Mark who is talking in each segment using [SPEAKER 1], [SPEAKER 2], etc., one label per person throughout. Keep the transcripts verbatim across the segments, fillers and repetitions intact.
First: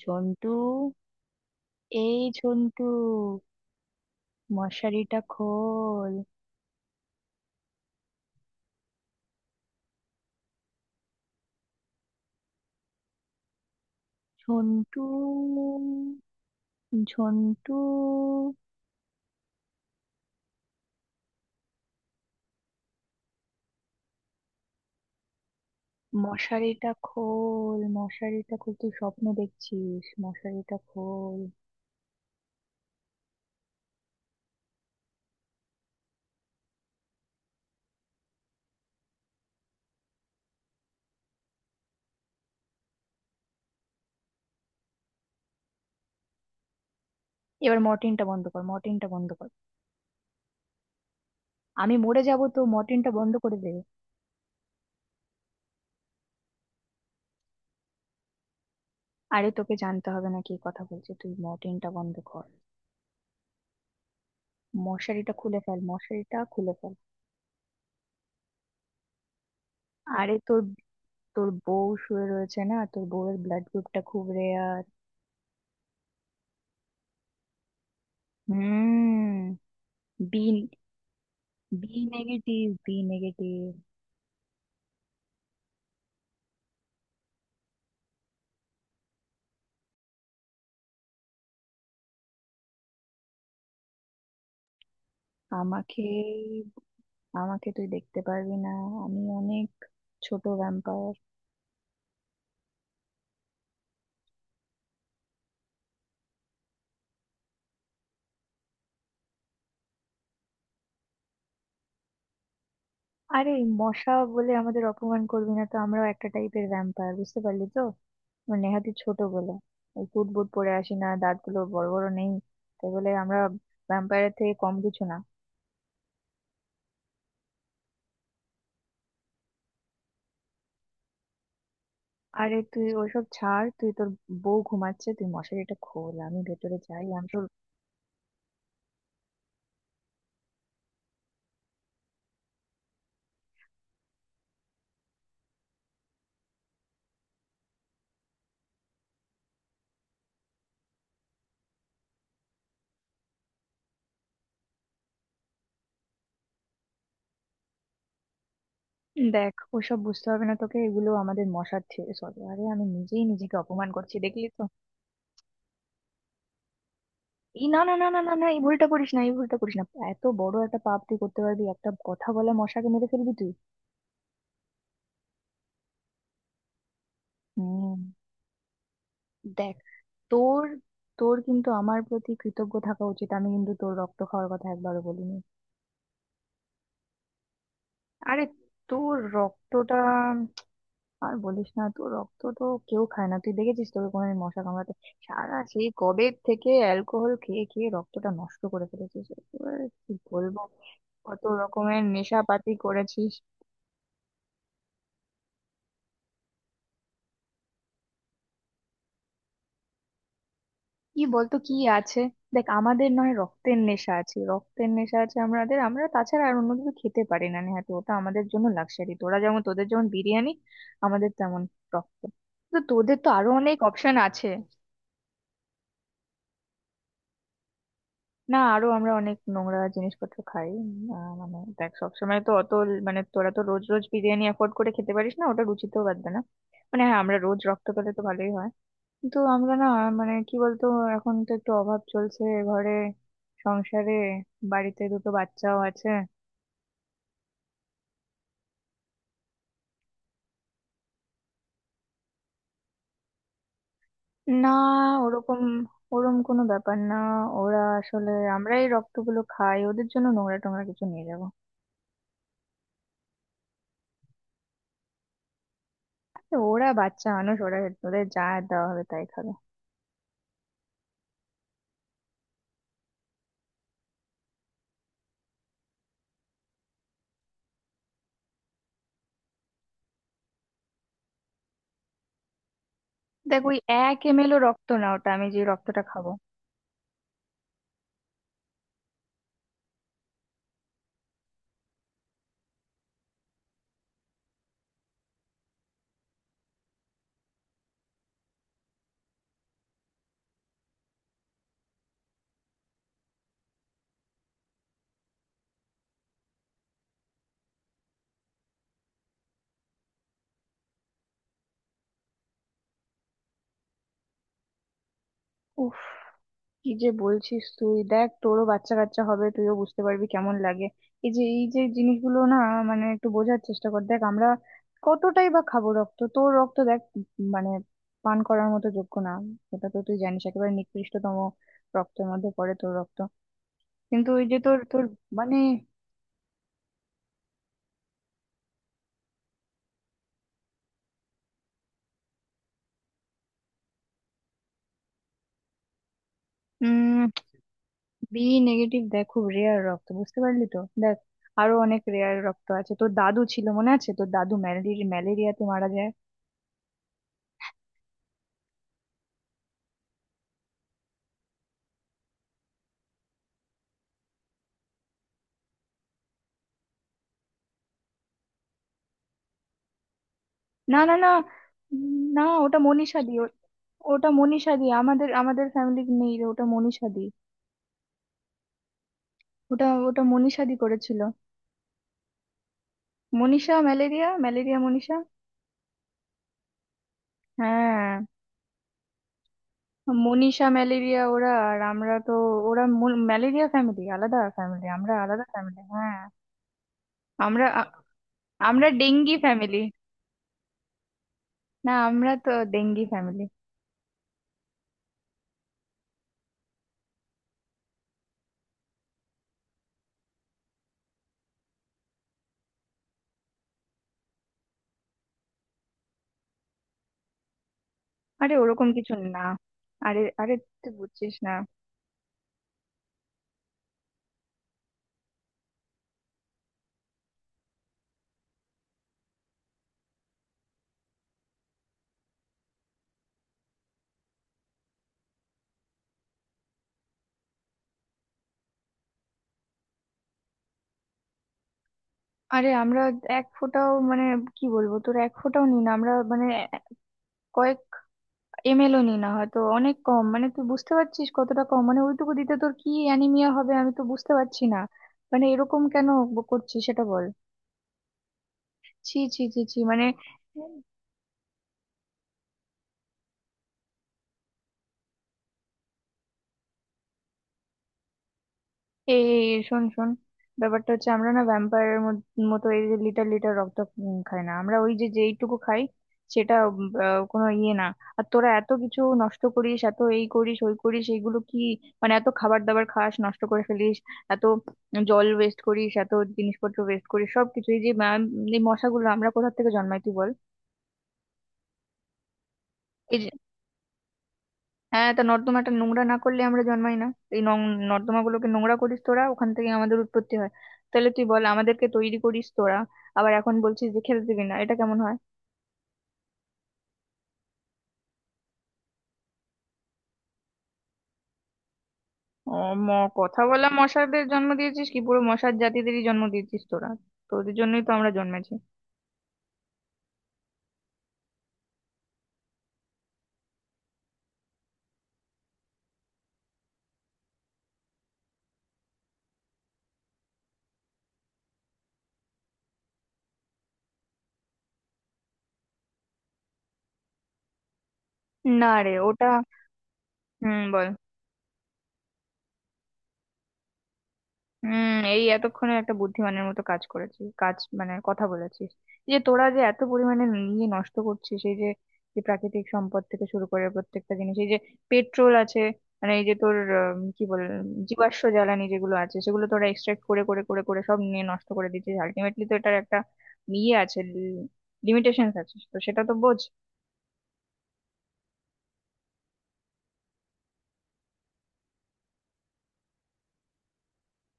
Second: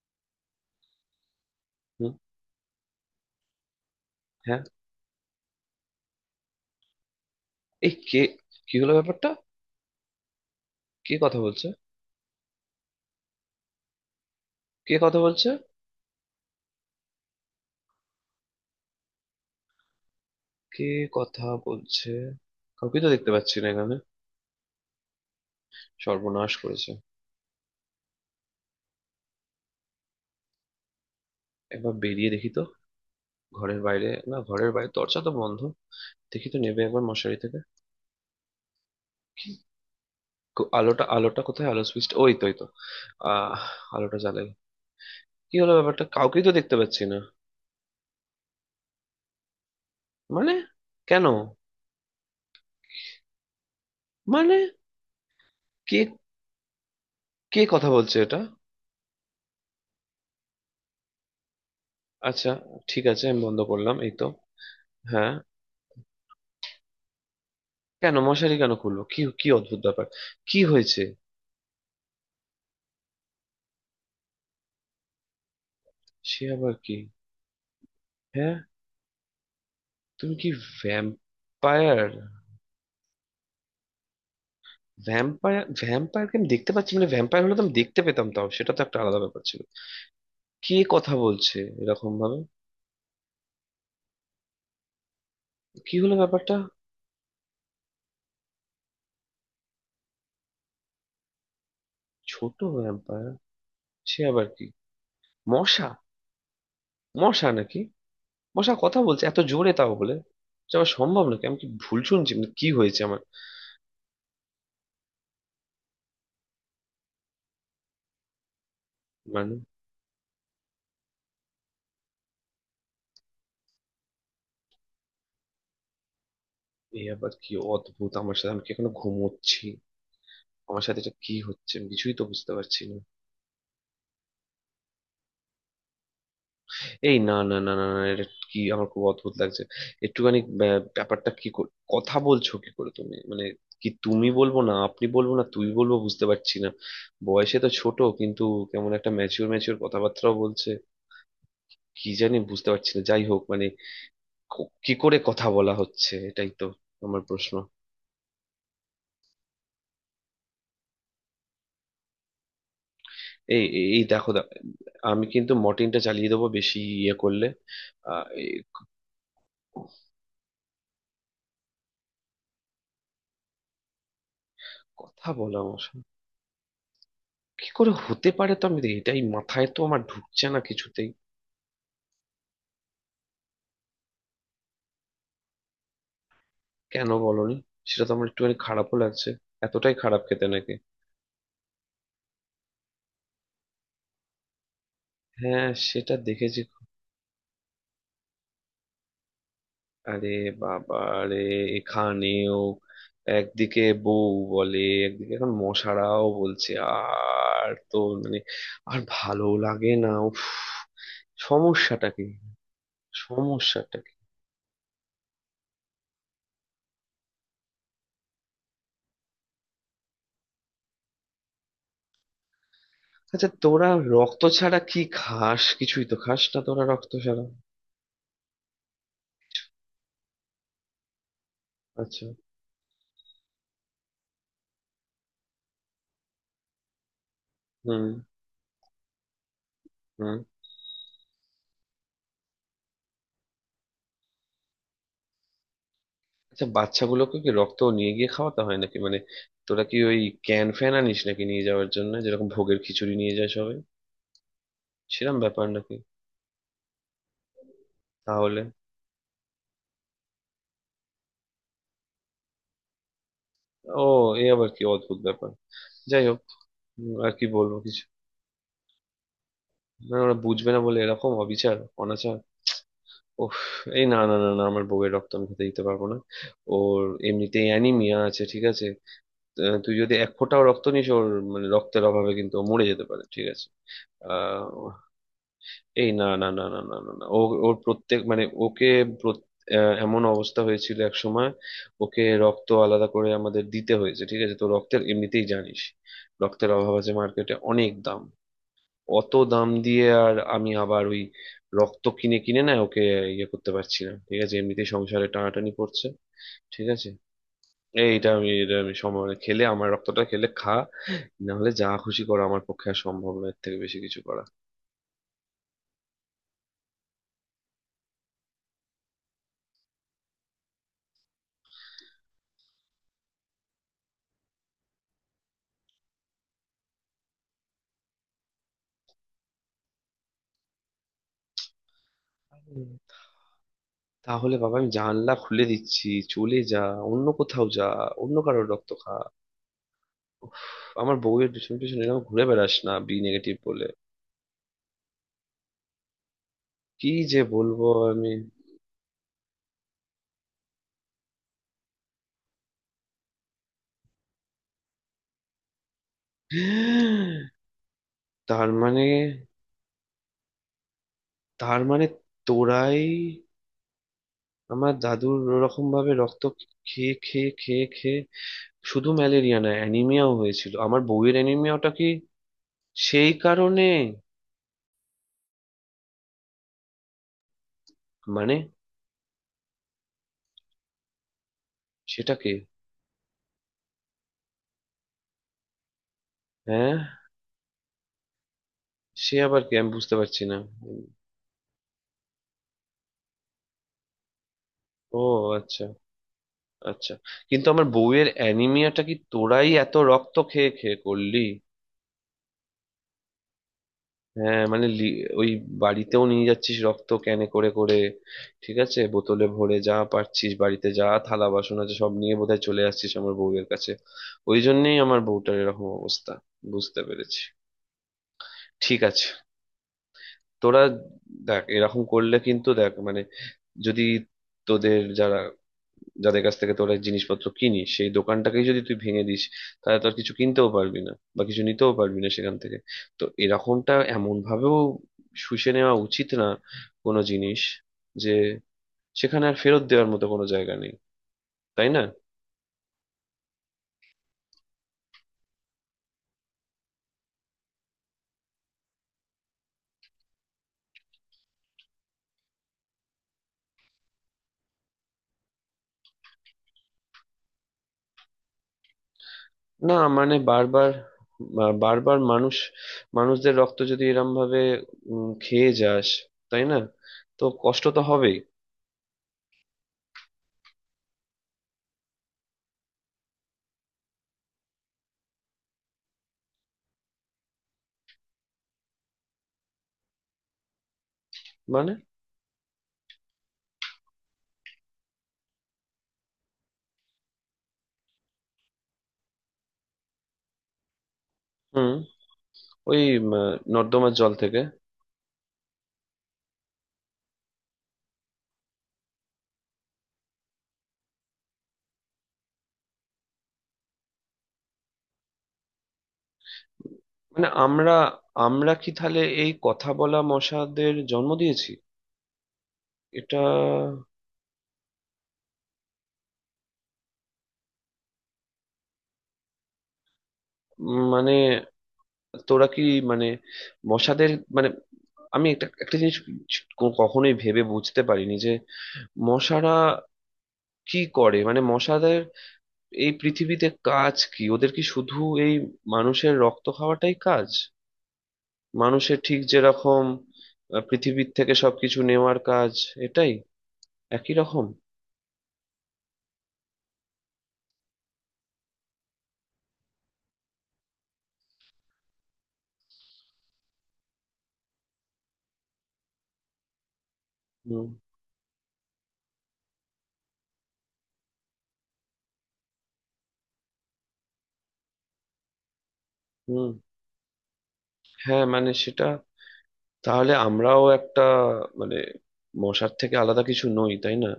[SPEAKER 1] ঝন্টু!
[SPEAKER 2] হুম,
[SPEAKER 1] এই ঝন্টু,
[SPEAKER 2] হ্যাঁ।
[SPEAKER 1] মশারিটা খোল।
[SPEAKER 2] এই কে? কি হলো ব্যাপারটা? কে কথা বলছে? কে
[SPEAKER 1] ঝন্টু,
[SPEAKER 2] কথা বলছে?
[SPEAKER 1] ঝন্টু,
[SPEAKER 2] কে কথা বলছে? কাউকে তো দেখতে পাচ্ছি না এখানে। সর্বনাশ
[SPEAKER 1] মশারিটা
[SPEAKER 2] করেছে।
[SPEAKER 1] খোল, মশারিটা খোল, তুই স্বপ্ন দেখছিস, মশারিটা খোল।
[SPEAKER 2] একবার বেরিয়ে দেখি তো। ঘরের বাইরে না, ঘরের বাইরে দরজা তো বন্ধ। দেখি তো নেবে একবার মশারি থেকে। কো- আলোটা, আলোটা কোথায় আলো সুইচটা? ওই তো, ওই তো। আহ আলোটা জ্বালাই। কি হলো ব্যাপারটা? কাউকেই তো দেখতে পাচ্ছি না।
[SPEAKER 1] এবার মর্টিনটা বন্ধ কর, মর্টিনটা বন্ধ কর,
[SPEAKER 2] মানে? কেন?
[SPEAKER 1] আমি মরে যাব তো, মর্টিনটা বন্ধ করে দে।
[SPEAKER 2] মানে কে কে কথা বলছে এটা?
[SPEAKER 1] আরে তোকে জানতে হবে না কি কথা বলছে, তুই মর্টিনটা বন্ধ কর।
[SPEAKER 2] আচ্ছা, ঠিক আছে, আমি বন্ধ করলাম, এই তো। হ্যাঁ,
[SPEAKER 1] মশারিটা খুলে ফেল, মশারিটা খুলে ফেল।
[SPEAKER 2] কেন মশারি কেন খুলবো? কি কি অদ্ভুত ব্যাপার!
[SPEAKER 1] আরে তোর
[SPEAKER 2] কি হয়েছে?
[SPEAKER 1] তোর বউ শুয়ে রয়েছে না, তোর বউয়ের ব্লাড গ্রুপটা খুব রেয়ার।
[SPEAKER 2] সে আবার কি? হ্যাঁ,
[SPEAKER 1] হুম।
[SPEAKER 2] তুমি
[SPEAKER 1] বি
[SPEAKER 2] কি
[SPEAKER 1] B
[SPEAKER 2] vampire?
[SPEAKER 1] Negative, B negative.
[SPEAKER 2] Vampire ভ্যাম্পায়ারকে আমি দেখতে পাচ্ছি, মানে ভ্যাম্পায়ার হলে তো আমি দেখতে পেতাম, তাও সেটা তো একটা আলাদা ব্যাপার ছিল। কে কথা বলছে এরকম ভাবে? কি
[SPEAKER 1] আমাকে
[SPEAKER 2] হলো ব্যাপারটা?
[SPEAKER 1] আমাকে তুই দেখতে পারবি না, আমি অনেক ছোট ভ্যাম্পায়ার।
[SPEAKER 2] ছোট ভ্যাম্পায়ার? সে আবার কি? মশা? মশা নাকি? মশা কথা বলছে এত জোরে, তাও বলে! এটা আবার সম্ভব নাকি? আমি কি ভুল শুনছি? মানে কি হয়েছে আমার?
[SPEAKER 1] আরে মশা বলে আমাদের অপমান করবি না তো, আমরাও একটা টাইপের ভ্যাম্পায়ার, বুঝতে পারলি তো। আমরা নেহাতি ছোট বলে
[SPEAKER 2] মানে
[SPEAKER 1] ওই কুট বুট পরে আসি না, দাঁতগুলো বড় বড় নেই, তাই বলে আমরা ভ্যাম্পায়ারের থেকে কম কিছু না।
[SPEAKER 2] এই আবার কি অদ্ভুত আমার সাথে! আমি কি এখনো ঘুমোচ্ছি? আমার সাথে এটা কি হচ্ছে? আমি কিছুই তো বুঝতে
[SPEAKER 1] আরে
[SPEAKER 2] পারছি
[SPEAKER 1] তুই
[SPEAKER 2] না।
[SPEAKER 1] ওইসব ছাড়, তুই তোর বউ ঘুমাচ্ছে, তুই মশারিটা খোল, আমি ভেতরে যাই,
[SPEAKER 2] এই
[SPEAKER 1] আমি।
[SPEAKER 2] না না না না না, এটা কি? আমার খুব অদ্ভুত লাগছে। একটুখানি ব্যা- ব্যাপারটা কি? কর- কথা বলছো কি করে তুমি? মানে কি তুমি বলবো, না আপনি বলবো, না তুই বলবো, বুঝতে পারছি না। বয়সে তো ছোট কিন্তু কেমন একটা ম্যাচিওর ম্যাচিওর কথাবার্তাও বলছে। কি জানি, বুঝতে পারছি না, যাই হোক, মানে ক- কি করে কথা বলা হচ্ছে এটাই তো আমার প্রশ্ন।
[SPEAKER 1] দেখ ওসব বুঝতে হবে না তোকে, এগুলো আমাদের মশার থিওরি। সরি, আরে আমি নিজেই নিজেকে
[SPEAKER 2] এই এই
[SPEAKER 1] অপমান
[SPEAKER 2] এই
[SPEAKER 1] করছি,
[SPEAKER 2] দেখো
[SPEAKER 1] দেখলি
[SPEAKER 2] দা-
[SPEAKER 1] তো।
[SPEAKER 2] আমি কিন্তু মর্টিনটা চালিয়ে দেবো বেশি ইয়ে করলে।
[SPEAKER 1] এই না, না, না, না,
[SPEAKER 2] আহ,
[SPEAKER 1] না, না,
[SPEAKER 2] এই,
[SPEAKER 1] এই ভুলটা করিস না, এই ভুলটা করিস না। এত বড় একটা পাপ তুই করতে পারবি, একটা কথা বলে মশাকে মেরে ফেলবি তুই?
[SPEAKER 2] কথা বলা আমার সাথে। কি করে
[SPEAKER 1] হুম।
[SPEAKER 2] হতে পারে? তো আমি দেখি, এটাই মাথায়
[SPEAKER 1] দেখ
[SPEAKER 2] তো আমার ঢুকছে না
[SPEAKER 1] তোর
[SPEAKER 2] কিছুতেই।
[SPEAKER 1] তোর কিন্তু আমার প্রতি কৃতজ্ঞ থাকা উচিত, আমি কিন্তু তোর রক্ত খাওয়ার কথা একবারও বলিনি।
[SPEAKER 2] কেন বলনি? সেটা তো আমার
[SPEAKER 1] আরে
[SPEAKER 2] একটুখানি খারাপও
[SPEAKER 1] তোর
[SPEAKER 2] লাগছে। এতটাই
[SPEAKER 1] রক্তটা।
[SPEAKER 2] খারাপ খেতে নাকি?
[SPEAKER 1] আর বলিস না তো, রক্ত তো কেউ খায় না, তুই দেখেছিস তোকে কোনোদিন মশা কামড়াতে? সারা
[SPEAKER 2] হ্যাঁ,
[SPEAKER 1] সেই
[SPEAKER 2] সেটা
[SPEAKER 1] কবে
[SPEAKER 2] দেখেছি।
[SPEAKER 1] থেকে অ্যালকোহল খেয়ে খেয়ে রক্তটা নষ্ট করে ফেলেছিস একেবারে, কি
[SPEAKER 2] আরে
[SPEAKER 1] বলবো।
[SPEAKER 2] বাবা রে,
[SPEAKER 1] কত রকমের
[SPEAKER 2] এখানেও!
[SPEAKER 1] নেশাপাতি করেছিস।
[SPEAKER 2] একদিকে বউ বলে, একদিকে এখন মশারাও বলছে, আর তো মানে আর ভালো লাগে না, উফ!
[SPEAKER 1] কি বলতো কি
[SPEAKER 2] সমস্যাটা
[SPEAKER 1] আছে।
[SPEAKER 2] কি?
[SPEAKER 1] দেখ আমাদের নয় রক্তের
[SPEAKER 2] সমস্যাটা
[SPEAKER 1] নেশা
[SPEAKER 2] কি?
[SPEAKER 1] আছে, রক্তের নেশা আছে আমাদের, আমরা তাছাড়া আর অন্য কিছু খেতে পারি না। নেহাতি ওটা আমাদের জন্য লাক্সারি। তোরা যেমন, তোদের যেমন বিরিয়ানি আমাদের তেমন রক্ত। তো তোদের তো আরো
[SPEAKER 2] আচ্ছা
[SPEAKER 1] অনেক
[SPEAKER 2] তোরা
[SPEAKER 1] অপশন
[SPEAKER 2] রক্ত
[SPEAKER 1] আছে।
[SPEAKER 2] ছাড়া কি খাস? কিছুই তো খাস না তোরা রক্ত ছাড়া।
[SPEAKER 1] না, আরো আমরা অনেক নোংরা জিনিসপত্র খাই, উম, আহ, মানে দেখ
[SPEAKER 2] আচ্ছা।
[SPEAKER 1] সবসময় তো অত ল- মানে তোরা তো রোজ রোজ বিরিয়ানি অ্যাফোর্ড করে খেতে পারিস না, ওটা রুচিতেও বাঁধবে না। মানে হ্যাঁ আমরা রোজ রক্ত
[SPEAKER 2] হুম।
[SPEAKER 1] পেলে তো ভালোই হয়, কিন্তু আমরা না, মানে
[SPEAKER 2] হুম।
[SPEAKER 1] কি বলতো, এখন তো একটু অভাব চলছে ঘরে, সংসারে, বাড়িতে দুটো বাচ্চাও আছে।
[SPEAKER 2] আচ্ছা, বাচ্চাগুলোকে কি রক্ত নিয়ে গিয়ে খাওয়াতে হয় নাকি? মানে তোরা কি ওই ক্যান ফ্যান আনিস নাকি নিয়ে যাওয়ার জন্য, যেরকম ভোগের খিচুড়ি নিয়ে যায় সবাই
[SPEAKER 1] না,
[SPEAKER 2] সেরকম
[SPEAKER 1] ওরকম,
[SPEAKER 2] ব্যাপার নাকি?
[SPEAKER 1] ওরম কোনো ব্যাপার না। ওরা আসলে
[SPEAKER 2] তাহলে
[SPEAKER 1] আমরাই রক্তগুলো খাই, ওদের জন্য নোংরা টোংরা কিছু নিয়ে যাবো?
[SPEAKER 2] ও, এ আবার কি অদ্ভুত ব্যাপার! যাই হোক,
[SPEAKER 1] ওরা
[SPEAKER 2] উম,
[SPEAKER 1] বাচ্চা
[SPEAKER 2] আর কি
[SPEAKER 1] মানুষ,
[SPEAKER 2] বলবো
[SPEAKER 1] ওরা,
[SPEAKER 2] কিছু?
[SPEAKER 1] ওদের যা দেওয়া হবে তাই খাবে।
[SPEAKER 2] না ওরা বুঝবে না বলে এরকম অবিচার, অনাচার! ওহ, এই না না না না, আমার বউয়ের রক্ত আমি খেতে দিতে পারবো না। ওর এমনিতেই অ্যানিমিয়া আছে, ঠিক আছে? আহ, তুই যদি এক ফোঁটাও রক্ত নিস ওর, মানে রক্তের অভাবে কিন্তু ও মরে যেতে পারে, ঠিক
[SPEAKER 1] দেখ
[SPEAKER 2] আছে?
[SPEAKER 1] ওই এক এম এল ও রক্ত
[SPEAKER 2] আহ
[SPEAKER 1] না ওটা, আমি যে রক্তটা
[SPEAKER 2] এই না
[SPEAKER 1] খাবো।
[SPEAKER 2] না না না না না না, ও, ওর প্রত্যেক, মানে ওকে প্রত- আহ, এমন অবস্থা হয়েছিল এক সময় ওকে রক্ত আলাদা করে আমাদের দিতে হয়েছে, ঠিক আছে? তো রক্তের এমনিতেই জানিস রক্তের অভাব আছে, মার্কেটে অনেক দাম। অত দাম দিয়ে আর আমি আবার ওই রক্ত কিনে কিনে না ওকে ইয়ে করতে পারছি না, ঠিক আছে? এমনিতেই সংসারে টানাটানি পড়ছে, ঠিক আছে? এইটা আমি, এটা আমি সময় খেলে আমার রক্তটা খেলে খা, না হলে যা খুশি করা আমার পক্ষে আর সম্ভব নয়, এর থেকে বেশি কিছু করা।
[SPEAKER 1] উফ, কি যে বলছিস তুই! দেখ তোরও বাচ্চা কাচ্চা হবে, তুইও বুঝতে পারবি কেমন লাগে। এই যে এই যে জিনিসগুলো না, মানে একটু বোঝার চেষ্টা কর। দেখ আমরা কতটাই বা খাবো রক্ত, তোর রক্ত দেখ উম মানে পান করার মতো যোগ্য না, এটা তো তুই জানিস, একেবারে নিকৃষ্টতম রক্তের মধ্যে পড়ে তোর রক্ত। কিন্তু ওই
[SPEAKER 2] তাহলে
[SPEAKER 1] যে
[SPEAKER 2] বাবা
[SPEAKER 1] তোর
[SPEAKER 2] আমি
[SPEAKER 1] তোর
[SPEAKER 2] জানলা
[SPEAKER 1] মানে
[SPEAKER 2] খুলে দিচ্ছি, চলে যা, অন্য কোথাও যা, অন্য কারোর রক্ত খা, উফ, আমার বউয়ের পিছনে পিছনে এরকম ঘুরে বেড়াস না বি নেগেটিভ বলে। কি যে বলবো আমি!
[SPEAKER 1] বি নেগেটিভ দেখ, খুব রেয়ার রক্ত, বুঝতে পারলি তো। দেখ আরো অনেক রেয়ার রক্ত আছে। তোর দাদু ছিল মনে আছে? তোর দাদু ম্যালেরিয়া ম্যালেরিয়াতে মারা যায়।
[SPEAKER 2] তার মানে, তার মানে তোরাই আমার দাদুর ওরকম ভাবে রক্ত খেয়ে খেয়ে খেয়ে খেয়ে শুধু ম্যালেরিয়া না অ্যানিমিয়াও হয়েছিল।
[SPEAKER 1] না,
[SPEAKER 2] আমার
[SPEAKER 1] না, না,
[SPEAKER 2] বউয়ের অ্যানিমিয়াটা কি
[SPEAKER 1] উম, না ওটা মনীষা
[SPEAKER 2] সেই
[SPEAKER 1] দি ও-
[SPEAKER 2] কারণে?
[SPEAKER 1] ওটা মনীষা দি, আমাদের আমাদের ফ্যামিলি নেই রে, ওটা মনীষা দি।
[SPEAKER 2] মানে
[SPEAKER 1] ওটা ওটা মনীষা দি করেছিল।
[SPEAKER 2] সেটাকে,
[SPEAKER 1] মনীষা ম্যালেরিয়া, ম্যালেরিয়া মনীষা,
[SPEAKER 2] হ্যাঁ,
[SPEAKER 1] হ্যাঁ।
[SPEAKER 2] সে আবার কি? আমি বুঝতে পারছি না।
[SPEAKER 1] মনীষা ম্যালেরিয়া, ওরা আর আমরা তো, ওরা ম্যালেরিয়া ফ্যামিলি, আলাদা ফ্যামিলি, আমরা
[SPEAKER 2] ও
[SPEAKER 1] আলাদা ফ্যামিলি,
[SPEAKER 2] আচ্ছা।
[SPEAKER 1] হ্যাঁ।
[SPEAKER 2] আচ্ছা।
[SPEAKER 1] আমরা
[SPEAKER 2] কিন্তু
[SPEAKER 1] আ-
[SPEAKER 2] আমার বউয়ের
[SPEAKER 1] আমরা
[SPEAKER 2] অ্যানিমিয়াটা কি
[SPEAKER 1] ডেঙ্গি
[SPEAKER 2] তোরাই
[SPEAKER 1] ফ্যামিলি,
[SPEAKER 2] এত রক্ত খেয়ে খেয়ে করলি?
[SPEAKER 1] না আমরা তো ডেঙ্গি ফ্যামিলি।
[SPEAKER 2] হ্যাঁ, মানে লি- ওই বাড়িতেও নিয়ে যাচ্ছিস রক্ত ক্যানে করে করে, ঠিক আছে, বোতলে ভরে, যা পারছিস বাড়িতে, যা থালা বাসন আছে সব নিয়ে বোধহয় চলে আসছিস আমার বউয়ের কাছে। ওই জন্যেই আমার বউটার এরকম অবস্থা, বুঝতে পেরেছি।
[SPEAKER 1] আরে ওরকম
[SPEAKER 2] ঠিক
[SPEAKER 1] কিছু
[SPEAKER 2] আছে
[SPEAKER 1] না। আরে, আরে,
[SPEAKER 2] তোরা,
[SPEAKER 1] তুই বুঝছিস না।
[SPEAKER 2] দেখ এরকম করলে কিন্তু দেখ, মানে যদি তোদের যারা, যাদের কাছ থেকে তোরা জিনিসপত্র কিনিস সেই দোকানটাকেই যদি তুই ভেঙে দিস, তাহলে তো আর কিছু কিনতেও পারবি না বা কিছু নিতেও পারবি না সেখান থেকে। তো এরকমটা এমন ভাবেও শুষে নেওয়া উচিত না কোনো জিনিস, যে সেখানে আর ফেরত দেওয়ার মতো কোনো জায়গা নেই, তাই না?
[SPEAKER 1] আরে আমরা এক ফোঁটাও, মানে কি বলবো, তোর এক ফোঁটাও নি না আমরা, মানে কয়েক এম এল ও নি না, হয়তো অনেক কম, মানে তুই বুঝতে পারছিস কতটা কম, মানে ওইটুকু দিতে তোর কি অ্যানিমিয়া হবে? আমি তো বুঝতে পারছি না, মানে এরকম কেন ব- করছিস, সেটা বল। ছি, ছি, ছি, ছি,
[SPEAKER 2] না
[SPEAKER 1] মানে।
[SPEAKER 2] মানে বারবার, বা- বারবার মানুষ, মানুষদের রক্ত যদি এরম ভাবে উম, খেয়ে যাস, তাই না, তো কষ্ট তো হবেই।
[SPEAKER 1] এই শোন শোন, ব্যাপারটা হচ্ছে আমরা না ভ্যাম্পায়ারের মতো এই যে লিটার লিটার রক্ত উম খাই না আমরা, ওই যে যেইটুকু খাই সেটা উম, আহ, কোনো ইয়ে না। আর তোরা এত কিছু নষ্ট করিস, এত এই করিস ওই করিস, এইগুলো কি,
[SPEAKER 2] মানে
[SPEAKER 1] মানে এত খাবার দাবার খাস, নষ্ট করে ফেলিস, এত জল ওয়েস্ট করিস, এত জিনিসপত্র ওয়েস্ট করিস সবকিছু। এই যে ম্যাম, এই মশাগুলো আমরা কোথা থেকে জন্মাই তুই বল।
[SPEAKER 2] হুম ওই উম, নর্দমার জল থেকে?
[SPEAKER 1] হ্যাঁ, তা নর্দমাটা নোংরা না করলে আমরা জন্মাই না। এই নর্দমা গুলোকে নোংরা করিস তোরা, ওখান থেকে আমাদের উৎপত্তি হয়। তাহলে তুই বল, আমাদেরকে তৈরি করিস তোরা, আবার এখন বলছিস যে খেতে দিবি না, এটা কেমন হয়?
[SPEAKER 2] মানে আমরা আমরা কি তাহলে এই কথা বলা মশাদের জন্ম দিয়েছি?
[SPEAKER 1] ও ম
[SPEAKER 2] এটা
[SPEAKER 1] কথা বলা মশাদের জন্ম দিয়েছিস কি? পুরো মশার জাতিদেরই জন্ম দিয়েছিস তোরা, তোদের জন্যই তো আমরা জন্মেছি।
[SPEAKER 2] উম, মানে তোরা কি, মানে মশাদের, মানে আমি একটা, একটা জিনিস ক- কখনোই ভেবে বুঝতে পারিনি যে মশারা কি করে, মানে মশাদের এই পৃথিবীতে কাজ কি, ওদের কি শুধু এই মানুষের রক্ত খাওয়াটাই কাজ?
[SPEAKER 1] না রে,
[SPEAKER 2] মানুষের
[SPEAKER 1] ওটা।
[SPEAKER 2] ঠিক যেরকম আহ,
[SPEAKER 1] হুম, বল।
[SPEAKER 2] পৃথিবীর থেকে সবকিছু নেওয়ার কাজ এটাই, একই রকম।
[SPEAKER 1] হুম, এই এতক্ষণে একটা বুদ্ধিমানের মতো কাজ করেছিস। কাজ মানে কথা বলেছিস। এই যে তোরা যে এত পরিমাণে নিয়ে নষ্ট করছিস, সেই যে, যে প্রাকৃতিক সম্পদ থেকে শুরু করে প্রত্যেকটা জিনিস, এই যে পেট্রোল আছে, মানে এই যে তোর উম, কি বল,
[SPEAKER 2] হুম।
[SPEAKER 1] জীবাশ্ম জ্বালানি যেগুলো আছে, সেগুলো তোরা এক্সট্রাক্ট করে করে করে করে সব নিয়ে নষ্ট করে দিচ্ছিস। আলটিমেটলি তো এটার একটা ইয়ে আছে, লিমিটেশন আছে, তো সেটা তো বোঝ।
[SPEAKER 2] হুম হ্যাঁ মানে সেটা, তাহলে আমরাও একটা, মানে মশার থেকে আলাদা কিছু নই, তাই না?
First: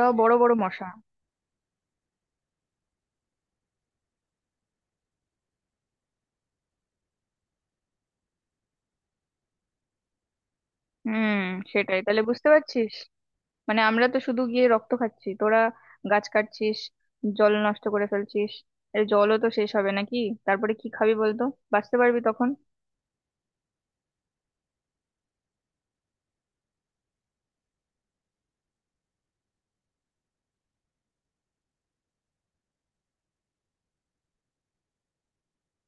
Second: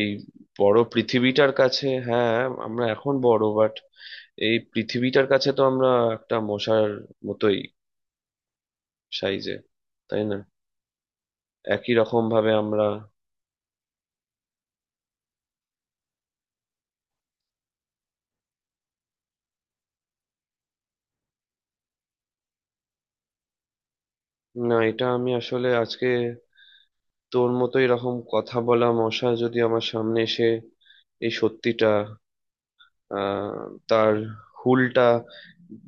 [SPEAKER 2] এই
[SPEAKER 1] বড় বড়
[SPEAKER 2] বড়
[SPEAKER 1] মশা।
[SPEAKER 2] পৃথিবীটার কাছে, হ্যাঁ, আমরা এখন বড় বাট এই পৃথিবীটার কাছে তো আমরা একটা মশার মতোই সাইজে, তাই না?
[SPEAKER 1] হুম,
[SPEAKER 2] একই
[SPEAKER 1] সেটাই তাহলে
[SPEAKER 2] রকম
[SPEAKER 1] বুঝতে
[SPEAKER 2] ভাবে আমরা।
[SPEAKER 1] পারছিস। মানে আমরা তো শুধু গিয়ে রক্ত খাচ্ছি, তোরা গাছ কাটছিস, জল নষ্ট করে ফেলছিস। এর জলও তো শেষ হবে নাকি? তারপরে কি খাবি বলতো? বাঁচতে পারবি তখন?
[SPEAKER 2] না, এটা আমি আসলে আজকে তোর মতো এরকম কথা বলা মশা যদি আমার সামনে এসে এই সত্যিটা আহ, তার হুলটা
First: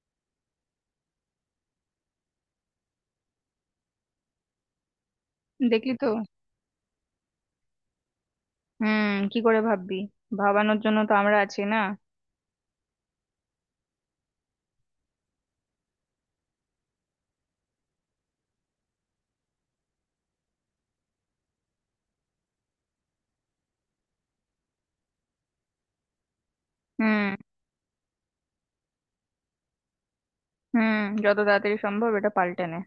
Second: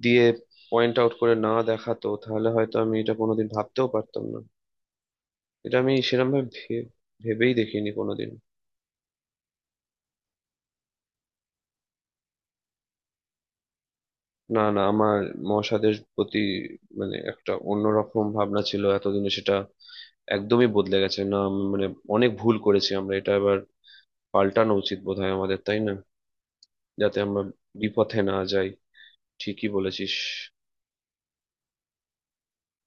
[SPEAKER 2] দিয়ে পয়েন্ট আউট করে না দেখাতো, তাহলে হয়তো আমি এটা কোনোদিন ভাবতেও পারতাম না। এটা
[SPEAKER 1] দেখলি
[SPEAKER 2] আমি
[SPEAKER 1] তো।
[SPEAKER 2] সেরকম ভাবে ভে- ভেবেই দেখিনি কোনোদিন।
[SPEAKER 1] হুম, কি করে ভাববি, ভাবানোর জন্য তো আমরা আছি না।
[SPEAKER 2] না না, আমার মহাসাদের প্রতি, মানে একটা অন্যরকম ভাবনা ছিল, এতদিনে সেটা একদমই বদলে গেছে। না আমি মানে অনেক ভুল করেছি আমরা, এটা এবার পাল্টানো উচিত বোধহয় আমাদের, তাই না? যাতে
[SPEAKER 1] হুম।
[SPEAKER 2] আমরা বিপথে না যাই। ঠিকই বলেছিস।
[SPEAKER 1] হুম, যত তাড়াতাড়ি সম্ভব এটা পাল্টে নে।